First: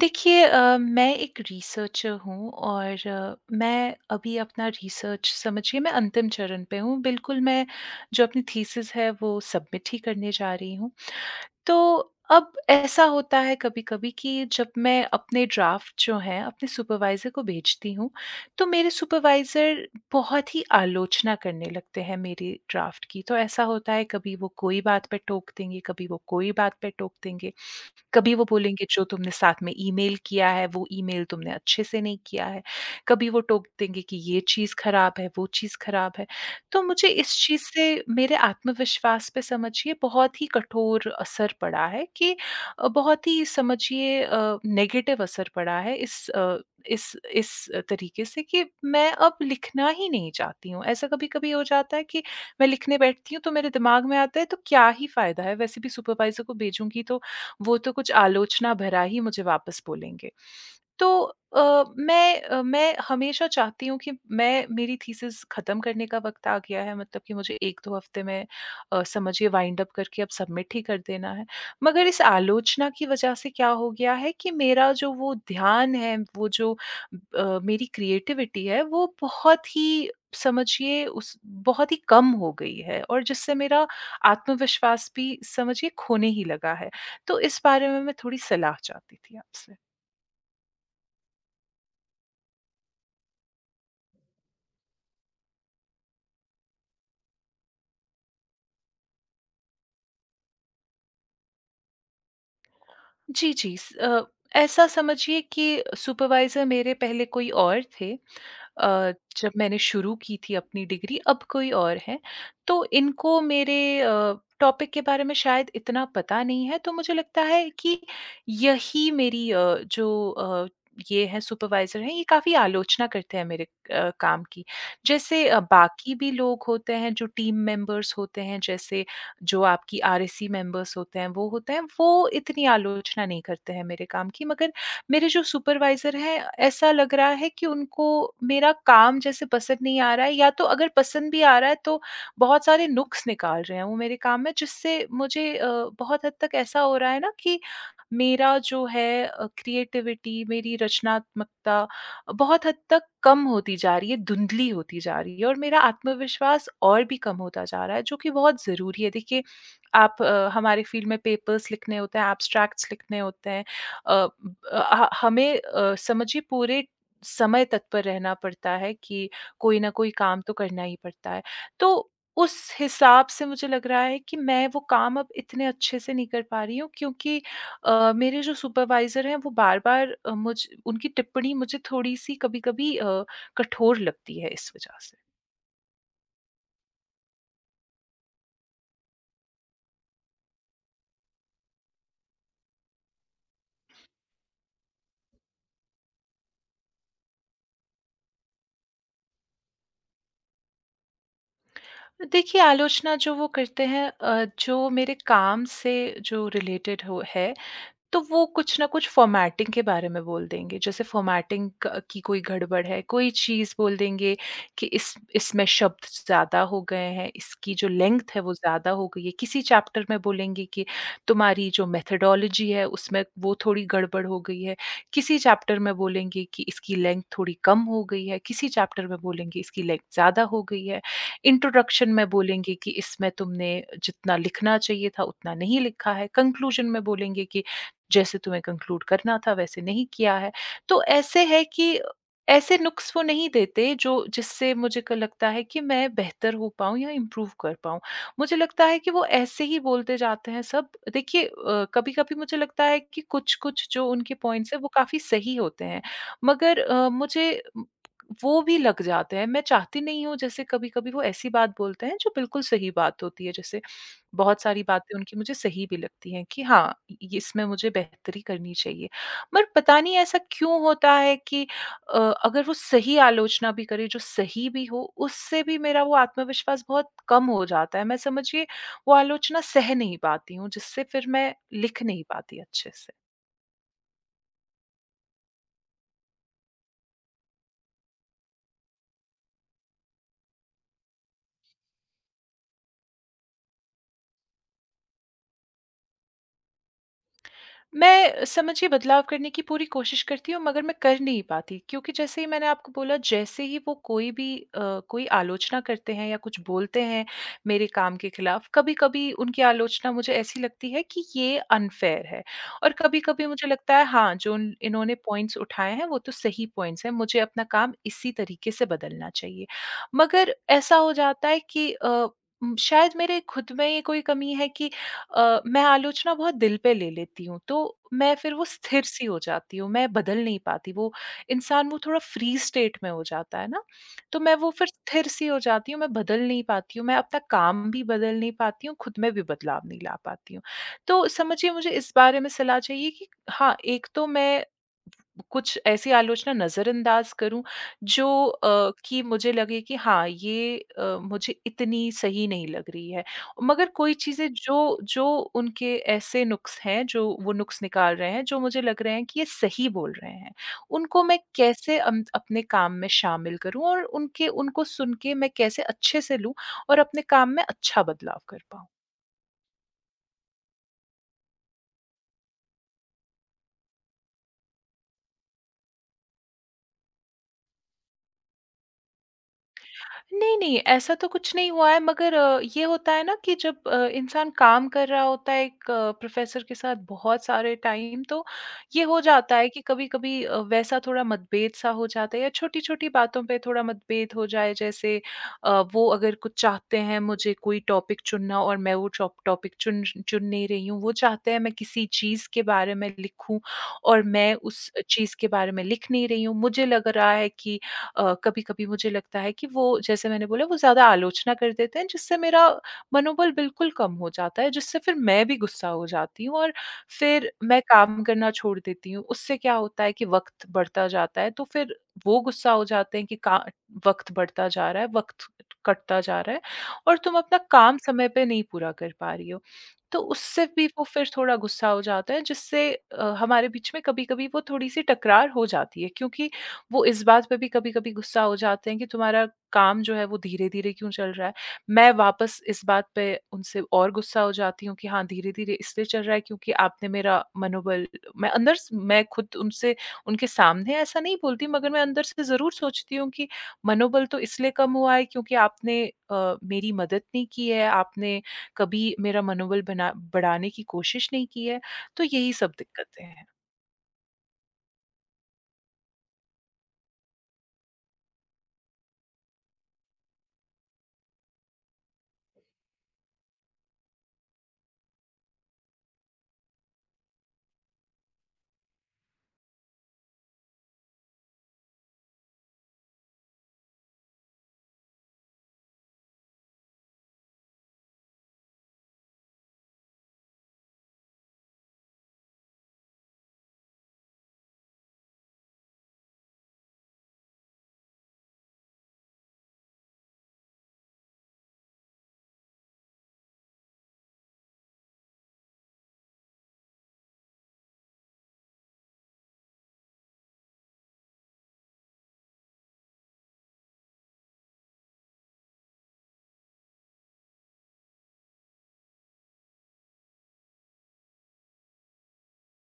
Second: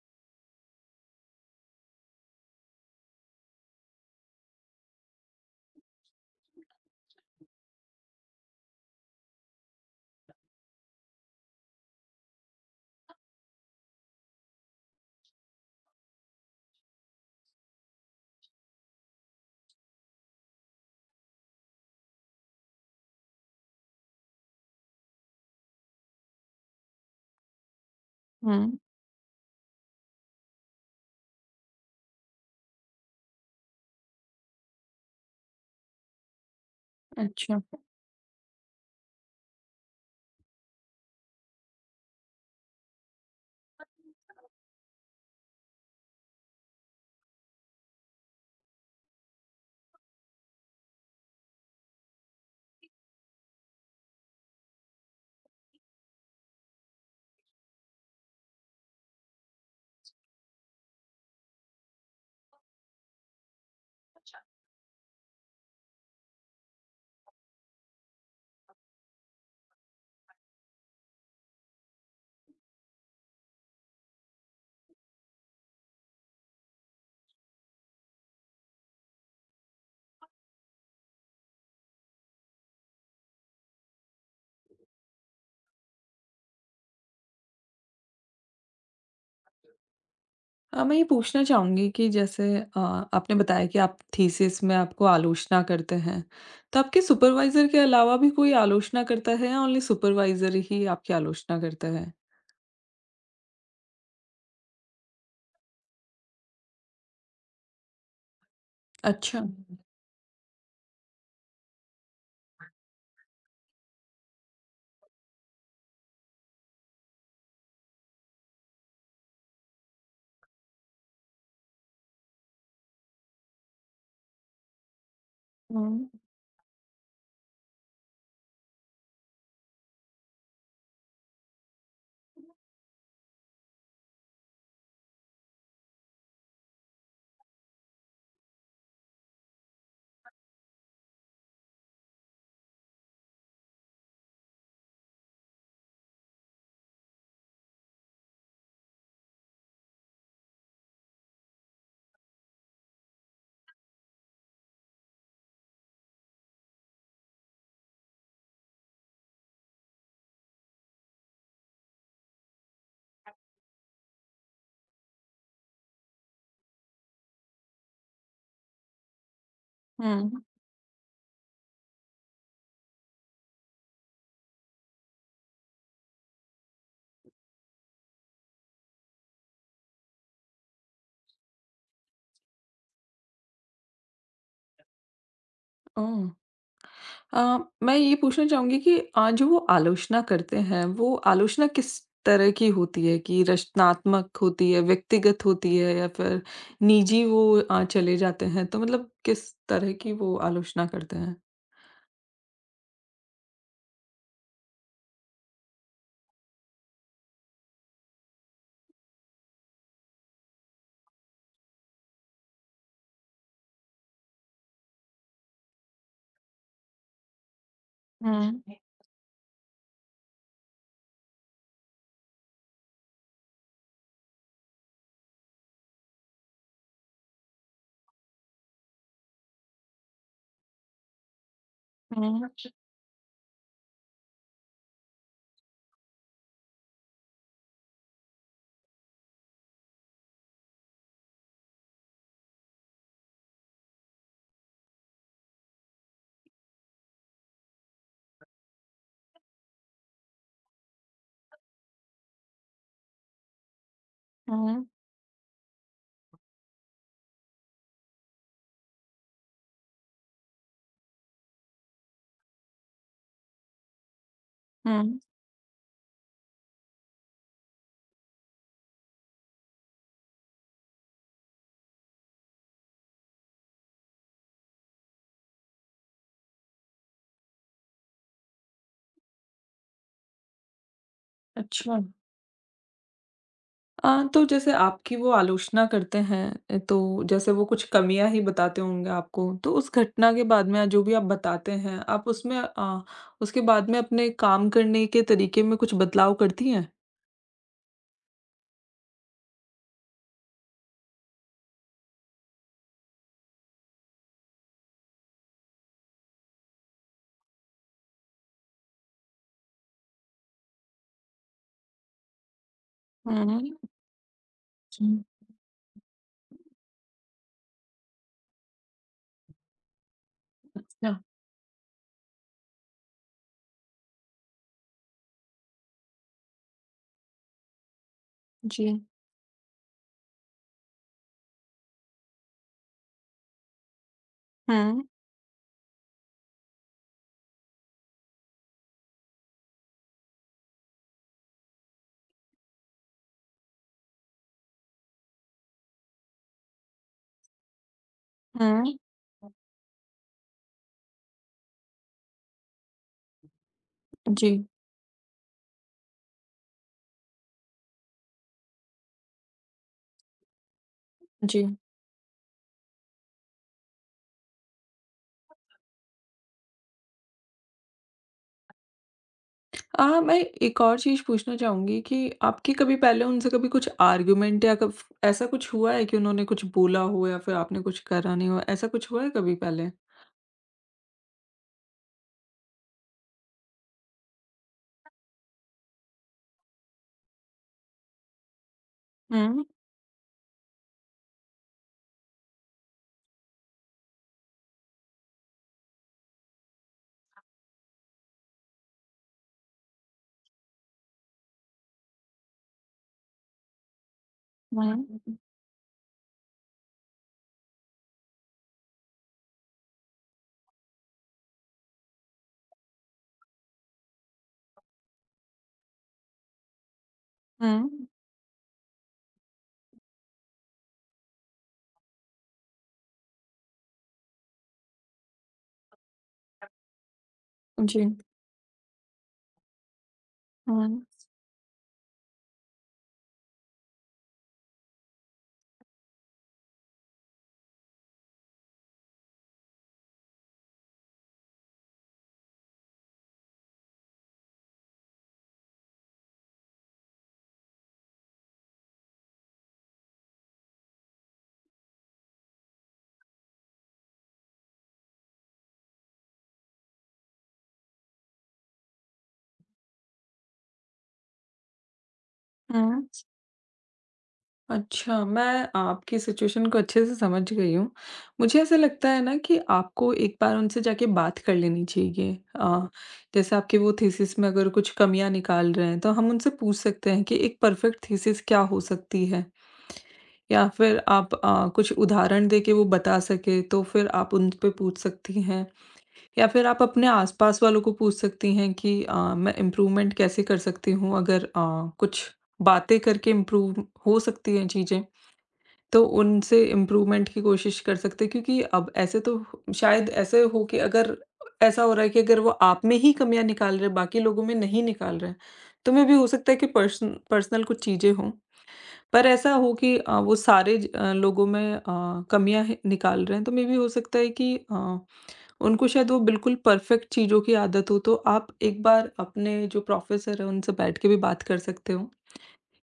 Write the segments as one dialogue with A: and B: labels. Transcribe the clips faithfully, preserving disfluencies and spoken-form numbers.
A: देखिए अ, मैं एक रिसर्चर हूँ और मैं अभी अपना रिसर्च समझिए मैं अंतिम चरण पे हूँ। बिल्कुल मैं जो अपनी थीसिस है वो सबमिट ही करने जा रही हूँ। तो अब ऐसा होता है कभी-कभी कि जब मैं अपने ड्राफ़्ट जो है अपने सुपरवाइज़र को भेजती हूँ। तो मेरे सुपरवाइज़र बहुत ही आलोचना करने लगते हैं मेरे ड्राफ़्ट की। तो ऐसा होता है कभी वो कोई बात पे टोक देंगे, कभी वो कोई बात पे टोक देंगे। कभी वो
B: हुँ।
A: बोलेंगे जो तुमने साथ में ईमेल किया है वो ईमेल तुमने अच्छे से नहीं किया है। कभी वो टोक देंगे कि ये चीज़ ख़राब है, वो चीज़ ख़राब है। तो मुझे इस
B: अच्छा।
A: चीज़ से मेरे आत्मविश्वास पे समझिए बहुत ही कठोर असर पड़ा है कि अ, बहुत ही समझिए अ, नेगेटिव असर पड़ा है इस अ, इस इस तरीक़े से कि मैं अब लिखना ही नहीं चाहती हूँ। ऐसा कभी-कभी हो जाता है कि मैं लिखने बैठती हूँ तो मेरे दिमाग में आता है तो क्या ही फ़ायदा है। वैसे भी सुपरवाइज़र को भेजूँगी तो वो तो कुछ आलोचना भरा ही मुझे वापस बोलेंगे। तो अ, मैं अ, मैं हमेशा चाहती हूँ कि
B: अच्छा।
A: मैं मेरी थीसिस ख़त्म करने का वक़्त आ गया है। मतलब कि मुझे एक दो हफ्ते में अ, समझिए वाइंड अप करके अब सबमिट ही कर देना है। मगर इस आलोचना की वजह से क्या हो गया है कि मेरा जो वो ध्यान है, वो जो ब अ, मेरी क्रिएटिविटी है। वो बहुत ही समझिए उस बहुत ही कम हो गई है और जिससे मेरा आत्मविश्वास भी समझिए खोने ही लगा है। तो इस बारे में मैं थोड़ी सलाह चाहती थी आपसे?
B: अ, मैं ये पूछना चाहूँगी कि जैसे अ, आपने बताया कि आप थीसिस में आपको आलोचना करते हैं। तो आपके सुपरवाइज़र के अलावा भी कोई आलोचना करता है या ओनली सुपरवाइज़र ही आपकी आलोचना करता हैं?
A: जी, जी। स अ, ऐसा समझिए कि सुपरवाइज़र मेरे पहले कोई और थे अ,
B: अच्छा।
A: जब मैंने शुरू की थी अपनी डिग्री अब कोई और है। तो इनको मेरे अ, टॉपिक के बारे में शायद इतना पता नहीं है। तो मुझे लगता है कि यही मेरी अ, जो अ, ये हैं सुपरवाइज़र हैं, ये काफ़ी आलोचना करते हैं मेरे अ, काम की। जैसे अ,
B: हुँ।
A: बाकी भी लोग होते हैं, जो टीम मेंबर्स होते हैं, जैसे जो आपकी आरएससी मेंबर्स होते हैं, वो होते हैं। वो इतनी आलोचना नहीं करते हैं मेरे काम की। मगर मेरे जो सुपरवाइज़र हैं ऐसा लग रहा है कि उनको मेरा काम जैसे पसंद नहीं आ रहा है। या तो अगर पसंद भी आ रहा है तो बहुत सारे नुक्स निकाल रहे हैं वो मेरे काम में। जिससे मुझे अ, बहुत हद तक ऐसा हो रहा है ना कि मेरा जो है अ, क्रिएटिविटी मेरी रचनात्मकता बहुत हद तक कम होती जा रही है, धुंधली होती जा रही है। और मेरा आत्मविश्वास और भी कम होता जा रहा है जो कि बहुत ज़रूरी है। देखिए, आप अ, हमारे फ़ील्ड में पेपर्स लिखने होते हैं, ऐब्स्ट्रैक्ट्स लिखने होते हैं। अ, ब अ अ, ह हमें अ, समझिए पूरे समय तक पर रहना पड़ता है कि कोई ना कोई काम
B: हुँ।
A: तो करना ही पड़ता है। तो उस हिसाब से मुझे लग रहा है कि मैं वो काम अब इतने अच्छे से नहीं कर पा रही हूँ। क्योंकि अ, मेरे जो सुपरवाइज़र हैं वो बार-बार अ, मुझ उनकी टिप्पणी मुझे थोड़ी सी कभी-कभी अ, कठोर लगती है इस वजह से।
B: ओह! अ, मैं ये पूछना चाहूँगी कि अ, जो वो आलोचना करते हैं। वो आलोचना किस तरह की होती है कि रचनात्मक होती है, व्यक्तिगत होती है या फ़िर निजी वो अ, चले जाते हैं? तो मतलब किस तरह की वो आलोचना करते हैं?
A: देखिए, आलोचना जो वो करते हैं अ, जो मेरे काम से जो रिलेटेड हो है। तो वो कुछ ना कुछ फॉर्मेटिंग के बारे में बोल देंगे। जैसे फॉर्मेटिंग क की कोई गड़बड़ है। कोई चीज़ बोल देंगे कि इस इसमें शब्द ज़्यादा हो गए हैं, इसकी जो लेंथ है वो
B: हुँ।
A: ज़्यादा हो गई है। किसी चैप्टर में बोलेंगे कि तुम्हारी जो मेथोडोलॉजी है उसमें वो थोड़ी गड़बड़ हो गई है। किसी चैप्टर में बोलेंगे कि इसकी लेंथ थोड़ी कम हो गई है। किसी चैप्टर में बोलेंगे इसकी लेंथ ज़्यादा हो गई है। इंट्रोडक्शन में
B: हुँ, जी।
A: बोलेंगे कि इसमें तुमने जितना लिखना चाहिए था उतना नहीं लिखा है। कन्क्लूज़न में बोलेंगे कि जैसे तुम्हें कन्क्लूड करना था वैसे नहीं किया है। तो ऐसे हैं कि ऐसे नुक्स वो नहीं देते जो जिससे मुझे लगता है कि मैं बेहतर हो पाऊँ या इम्प्रूव कर पाऊँ, मुझे लगता है कि वो ऐसे ही बोलते जाते हैं सब। देखिए अ, कभी-कभी मुझे लगता है कि कुछ-कुछ जो उनके पॉइंट्स हैं
B: हुँ।
A: वो काफ़ी सही होते हैं। मगर अ, मुझे म वो भी लग जाते हैं। मैं चाहती नहीं हूँ जैसे कभी-कभी वो ऐसी बात बोलते हैं जो बिल्कुल सही बात होती है। जैसे बहुत सारी बातें
B: हुँ।
A: उनकी मुझे सही भी लगती हैं कि हाँ, ये इसमें मुझे बेहतरी करनी चाहिए। पर पता नहीं ऐसा क्यों होता है कि अ, अगर वो सही आलोचना भी करें जो सही भी हो उससे भी मेरा वो आत्मविश्वास बहुत कम हो जाता है। मैं समझिए वो आलोचना सह नहीं पाती हूँ जिससे फ़िर मैं लिख
B: अच्छा।
A: नहीं पाती अच्छे से।
B: अ, तो जैसे आपकी वो आलोचना करते हैं अ, तो जैसे वो कुछ कमियाँ ही बताते होंगे आपको, तो उस घटना के बाद में जो भी आप बताते हैं आप उसमें अ, उसके बाद में अपने काम करने के तरीके में कुछ बदलाव करती हैं?
A: मैं, समझिए बदलाव करने की पूरी कोशिश करती हूँ मगर मैं कर नहीं पाती क्योंकि जैसे ही मैंने आपको बोला जैसे ही वो कोई भी अ, कोई आलोचना करते हैं या कुछ बोलते हैं मेरे काम के खिलाफ, कभी-कभी उनकी आलोचना मुझे ऐसी लगती है कि ये अनफेयर है। और
B: हुँ,
A: कभी-कभी मुझे
B: हुँ।
A: लगता है हाँ, जो उन इन्होंने
B: जी।
A: पॉइंट्स उठाए हैं वो तो सही पॉइंट्स हैं, मुझे अपना काम इसी तरीके से बदलना चाहिए। मगर ऐसा हो
B: अच्छा।
A: जाता है कि अ, उम, शायद मेरे खुद में ही कोई कमी है कि अ, मैं आलोचना बहुत दिल पे ले लेती हूँ तो, मैं फिर वो
B: जी।
A: स्थिर सी हो जाती हूँ, मैं बदल नहीं पाती, वो इंसान वो थोड़ा फ़्री स्टेट में हो जाता है ना। तो मैं वो फिर
B: हुँ।
A: स्थिर सी हो जाती हूँ, मैं बदल नहीं पाती हूँ, मैं अपना काम भी बदल नहीं पाती हूँ, खुद में भी बदलाव नहीं ला पाती हूँ। तो समझिए मुझे इस बारे में सलाह चाहिए कि हाँ, एक तो मैं कुछ ऐसी आलोचना नजरअंदाज करूँ, जो अ,
B: हुँ।
A: कि मुझे लगे कि हाँ, ये अ, मुझे इतनी सही नहीं लग रही है मगर कोई चीज़ें
B: जी।
A: जो जो उनके ऐसे नुक्स हैं जो वो नुक्स निकाल रहे हैं जो मुझे लग रहे हैं कि ये सही बोल रहे हैं। उनको मैं
B: जी।
A: कैसे अम, अपने काम में शामिल करूँ और उनके उनको सुनके मैं कैसे अच्छे से लूँ और अपने काम में अच्छा बदलाव कर पाऊँ?
B: अ, मैं एक और चीज़ पूछना चाहूँगी कि आपकी कभी पहले उनसे कभी कुछ आर्ग्युमेंट या कफ ऐसा कुछ हुआ है कि उन्होंने कुछ बोला हो या फिर आपने कुछ करा नहीं हो? ऐसा कुछ हुआ है कभी पहले?
A: नहीं, नहीं, ऐसा तो कुछ नहीं हुआ है मगर ये होता है ना कि जब अ, इंसान काम कर रहा होता है एक प्रोफ़ेसर के साथ बहुत सारे टाइम तो, ये हो जाता
B: हुँ।
A: है कि कभी-कभी अ, वैसा थोड़ा मतभेद-सा हो जाता है या छोटी-छोटी बातों पे थोड़ा मतभेद हो जाए जैसे अ, वो अगर कुछ चाहते हैं मुझे कोई टॉपिक चुनना और मैं वो चॉ टॉपिक चुन, चुन नहीं रही हूँ। वो चाहते हैं मैं किसी चीज़ के बारे में लिखूँ और मैं उस अ, चीज़
B: हुँ।
A: के बारे में लिख नहीं रही हूँ मुझे लग रहा है कि अ, कभी-कभी मुझे लगता है कि वो जैसे मैंने बोला, वो ज़्यादा आलोचना कर देते हैं जिससे मेरा मनोबल बिल्कुल कम हो जाता है, जिससे फिर मैं भी गुस्सा हो जाती हूँ और फिर मैं
B: हुँ।
A: काम करना छोड़ देती हूँ उससे क्या होता है कि वक़्त बढ़ता जाता है तो फिर वो गुस्सा हो जाते हैं कि का वक़्त बढ़ता जा रहा है, वक़्त कटता जा रहा है और तुम अपना काम
B: जी।
A: समय पे नहीं पूरा कर पा रही हो। तो उससे भी वो
B: हुँ।
A: फिर थोड़ा गुस्सा हो जाते हैं, जिससे अ, हमारे बीच में कभी-कभी वो थोड़ी-सी तकरार हो जाती है क्योंकि, वो इस बात पे भी कभी-कभी गुस्सा हो जाते हैं कि तुम्हारा काम जो है वो धीरे-धीरे क्यों चल रहा है, मैं वापस इस बात पे उनसे और गुस्सा हो जाती हूँ कि हाँ, धीरे-धीरे इसलिए चल रहा है क्योंकि आपने मेरा मनोबल मैं अंदर स मैं खुद उनसे उनके सामने ऐसा नहीं बोलती मगर मैं अंदर से ज़रूर सोचती हूँ कि मनोबल तो इसलिए कम हुआ है क्योंकि आपने अ, मेरी मदद नहीं की है आपने कभी मेरा मनोबल बना बढ़ाने की कोशिश नहीं की है। तो यही सब
B: हुँ।
A: दिक्कतें हैं।
B: अच्छा, मैं आपकी सिचुएशन को अच्छे से समझ गई हूँ, मुझे ऐसा लगता है ना कि आपको एक बार उनसे जाके बात कर लेनी चाहिए। अ, जैसे आपकी वो थीसिस में अगर कुछ कमियाँ निकाल रहे हैं। तो हम उनसे पूछ सकते हैं कि एक परफेक्ट थीसिस क्या हो सकती है। या फ़िर आप अ, कुछ उदाहरण देके वो बता सकें तो फ़िर आप उनपे पूछ सकती हैं। या फ़िर आप अपने आसपास वालों को पूछ सकती हैं कि अ, मैं इम्प्रूवमेंट कैसे कर सकती हूँ? अगर अ, कुछ बातें करके इम्प्रूव हो सकती हैं चीज़ें, तो उनसे इम्प्रूवमेंट की कोशिश कर सकते हैं। क्योंकि अब ऐसे तो शायद ऐसे हो कि अगर ऐसा हो रहा है कि अगर वो आप में ही कमियाँ निकाल रहे हैं, बाकी लोगों में नहीं निकाल रहे हैं। तो मेबी हो सकता है कि पर्सन पर्सनल कुछ चीज़ें हों। पर ऐसा हो कि अ, वो सारे अ, लोगों में अ, कमियाँ ही निकाल रहे हैं तो मेबी हो सकता है कि अ, उनको शायद वो बिल्कुल परफेक्ट चीज़ों की आदत हो। तो आप एक बार अपने जो प्रोफेसर हैं उनसे बैठ के भी बात कर सकते हो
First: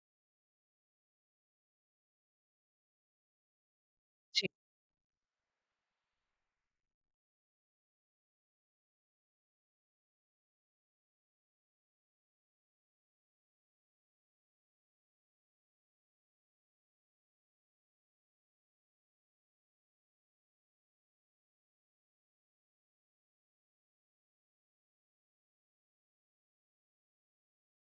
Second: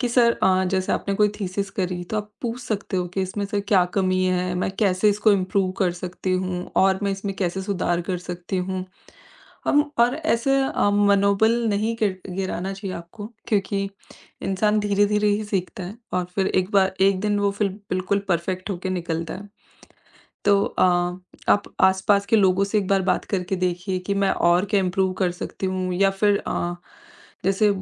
B: कि सर अ, जैसे आपने कोई थीसिस करी। तो आप पूछ सकते हो कि इसमें सर क्या कमी
A: जी।
B: है? मैं कैसे इसको इम्प्रूव कर सकती हूँ और मैं इसमें कैसे सुधार कर सकती हूँ? अम और ऐसे अ, मनोबल नहीं गिर गिराना चाहिए आपको, क्योंकि इंसान धीरे-धीरे ही सीखता है और फ़िर एक बार एक दिन वो फ़िर बिल्कुल परफेक्ट हो के निकलता है। तो अ, आप आसपास के लोगों से एक बार बात करके देखिए कि मैं और क्या इम्प्रूव कर सकती हूँ। या फ़िर अ, जैसे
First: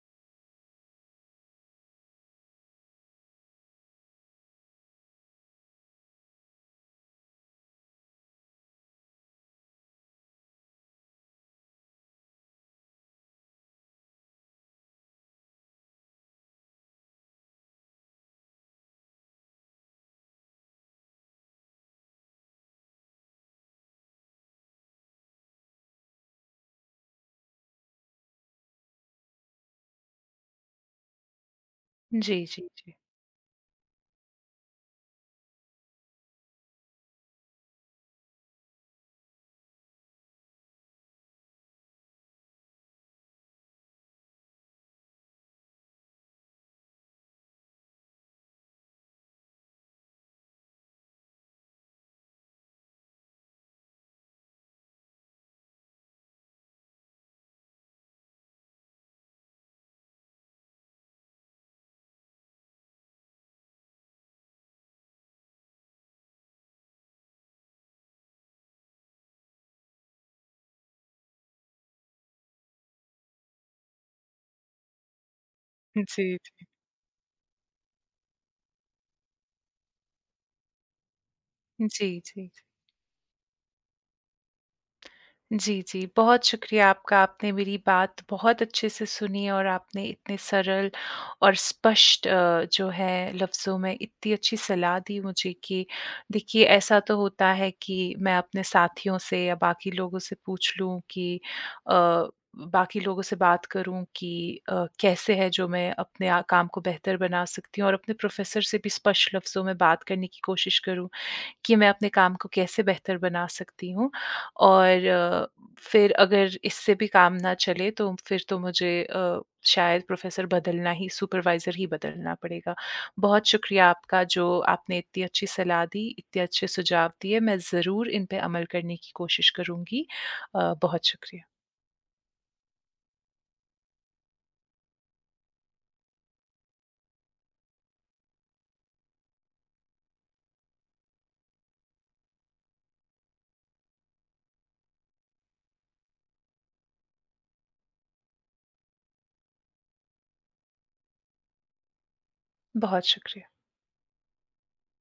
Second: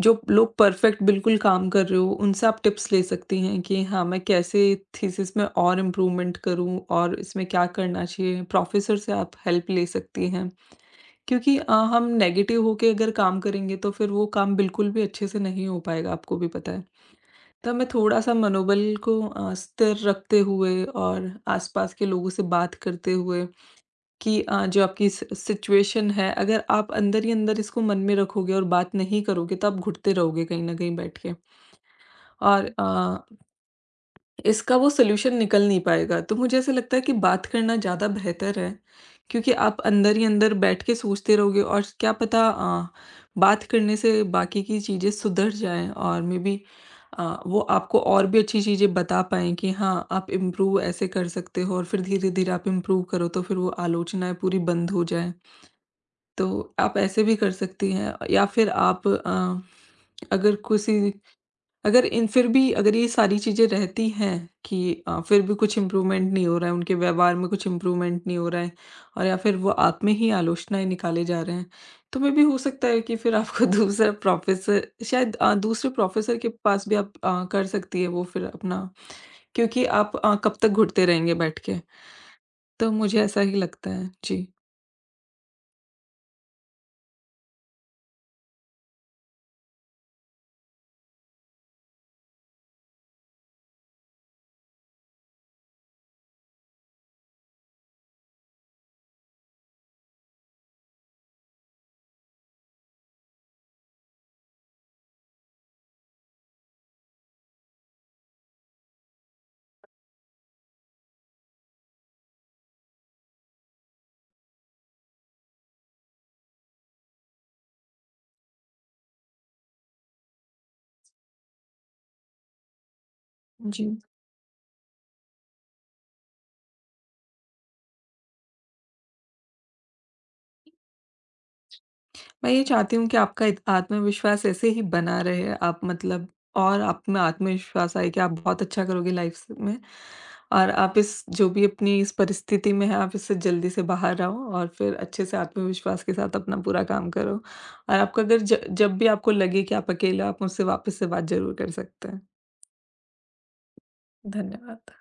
B: जो लोग परफेक्ट बिल्कुल काम कर रहे हो उनसे आप टिप्स ले सकती हैं कि हाँ, मैं कैसे थीसिस में और इम्प्रूवमेंट करूँ? और इसमें क्या करना चाहिए, प्रोफेसर से आप हेल्प ले सकती हैं। क्योंकि अ, हम नेगेटिव होके अगर काम करेंगे तो फ़िर वो काम बिल्कुल भी अच्छे से नहीं हो पाएगा, आपको भी पता है। तो मैं थोड़ा-सा मनोबल को अ, स्थिर रखते हुए और आसपास के लोगों से बात करते हुए कि अ, जो आपकी सि सिचुएशन है अगर आप अंदर ही अंदर इसको मन में रखोगे और बात नहीं करोगे। तो आप घुटते रहोगे कहीं ना कहीं बैठ के।
A: जी, जी,
B: और
A: जी।
B: अ ...इसका वो सॉल्यूशन निकल नहीं पाएगा, तो मुझे ऐसा लगता है कि बात करना ज़्यादा बेहतर है। क्योंकि आप अंदर ही अंदर बैठके सोचते रहोगे और क्या पता अ, बात करने से बाकी की चीज़ें सुधर जाएँ। और मेबी अ, वो आपको और भी अच्छी चीज़ें बता पाएँ कि हाँ, आप इम्प्रूव ऐसे कर सकते हो। और फ़िर धीरे-धीरे आप इम्प्रूव करो तो फ़िर वो आलोचनाएँ पूरी बंद हो जाएँ। तो आप ऐसे भी कर सकती हैं या फ़िर आप अ, अगर किसी अगर इन फ़िर भी अगर ये सारी चीज़ें रहती हैं कि अ, फ़िर भी कुछ इम्प्रूवमेंट नहीं हो रहा है, उनके व्यवहार में कुछ इम्प्रूवमेंट नहीं हो रहा है। और या फ़िर वो आप में ही आलोचनाएँ निकाले जा रहे हैं, तो मेबी हो सकता है कि फ़िर आपको दूसरा प्रोफेसर शायद अ, दूसरे
A: हुँ, जी,
B: प्रोफेसर के
A: जी।
B: पास भी आप अ, कर सकती हैं वो फ़िर अपना। क्योंकि आप अ, कब तक घुटते रहेंगे बैठ के?
A: जी, जी, जी।
B: तो मुझे ऐसा ही लगता है। जी।
A: जी, जी, बहुत शुक्रिया आपका। आपने मेरी बात बहुत अच्छे से सुनी और आपने इतने सरल और स्पष्ट अ, जो है लफ्जों में इत्ती अच्छी सलाह दी मुझे कि देखिए ऐसा तो होता है कि मैं अपने साथियों से या बाकी लोगों से पूछ लूँ कि अ, उ बाकी लोगों से बात करूँ कि अ, कैसे है जो मैं अपने अ, काम को बेहतर बना सकती हूँ और अपने प्रोफेसर से भी स्पष्ट लफ्जों में बात करने की कोशिश करूँ, कि मैं अपने काम को कैसे बेहतर बना सकती हूँ। और फिर अगर इससे भी काम ना चले तो फिर तो मुझे अ, शायद प्रोफेसर बदलना ही सुपरवाइजर ही बदलना पड़ेगा। बहुत शुक्रिया
B: जी।
A: आपका जो आपने इत्ती अच्छी सलाह दी, इत्ते अच्छे सुझाव दिए। मैं ज़रूर इन पे अमल करने की कोशिश करूँगी अ, बहुत शुक्रिया।
B: मैं ये चाहती हूँ कि आपका इत आत्मविश्वास ऐसे ही बना रहे आप मतलब और आप में आत्मविश्वास आए कि आप बहुत अच्छा करोगे लाइफ स में। और आप इस जो भी अपनी इस परिस्थिति में हैं, आप इससे जल्दी से बाहर आओ और फिर अच्छे से आत्मविश्वास के साथ अपना पूरा काम करो और आपका अगर ज जब भी आपको लगे कि आप अकेले हो, आप मुझसे वापस से बात ज़रूर कर सकते हैं।
A: बहुत शुक्रिया।
B: धन्यवाद।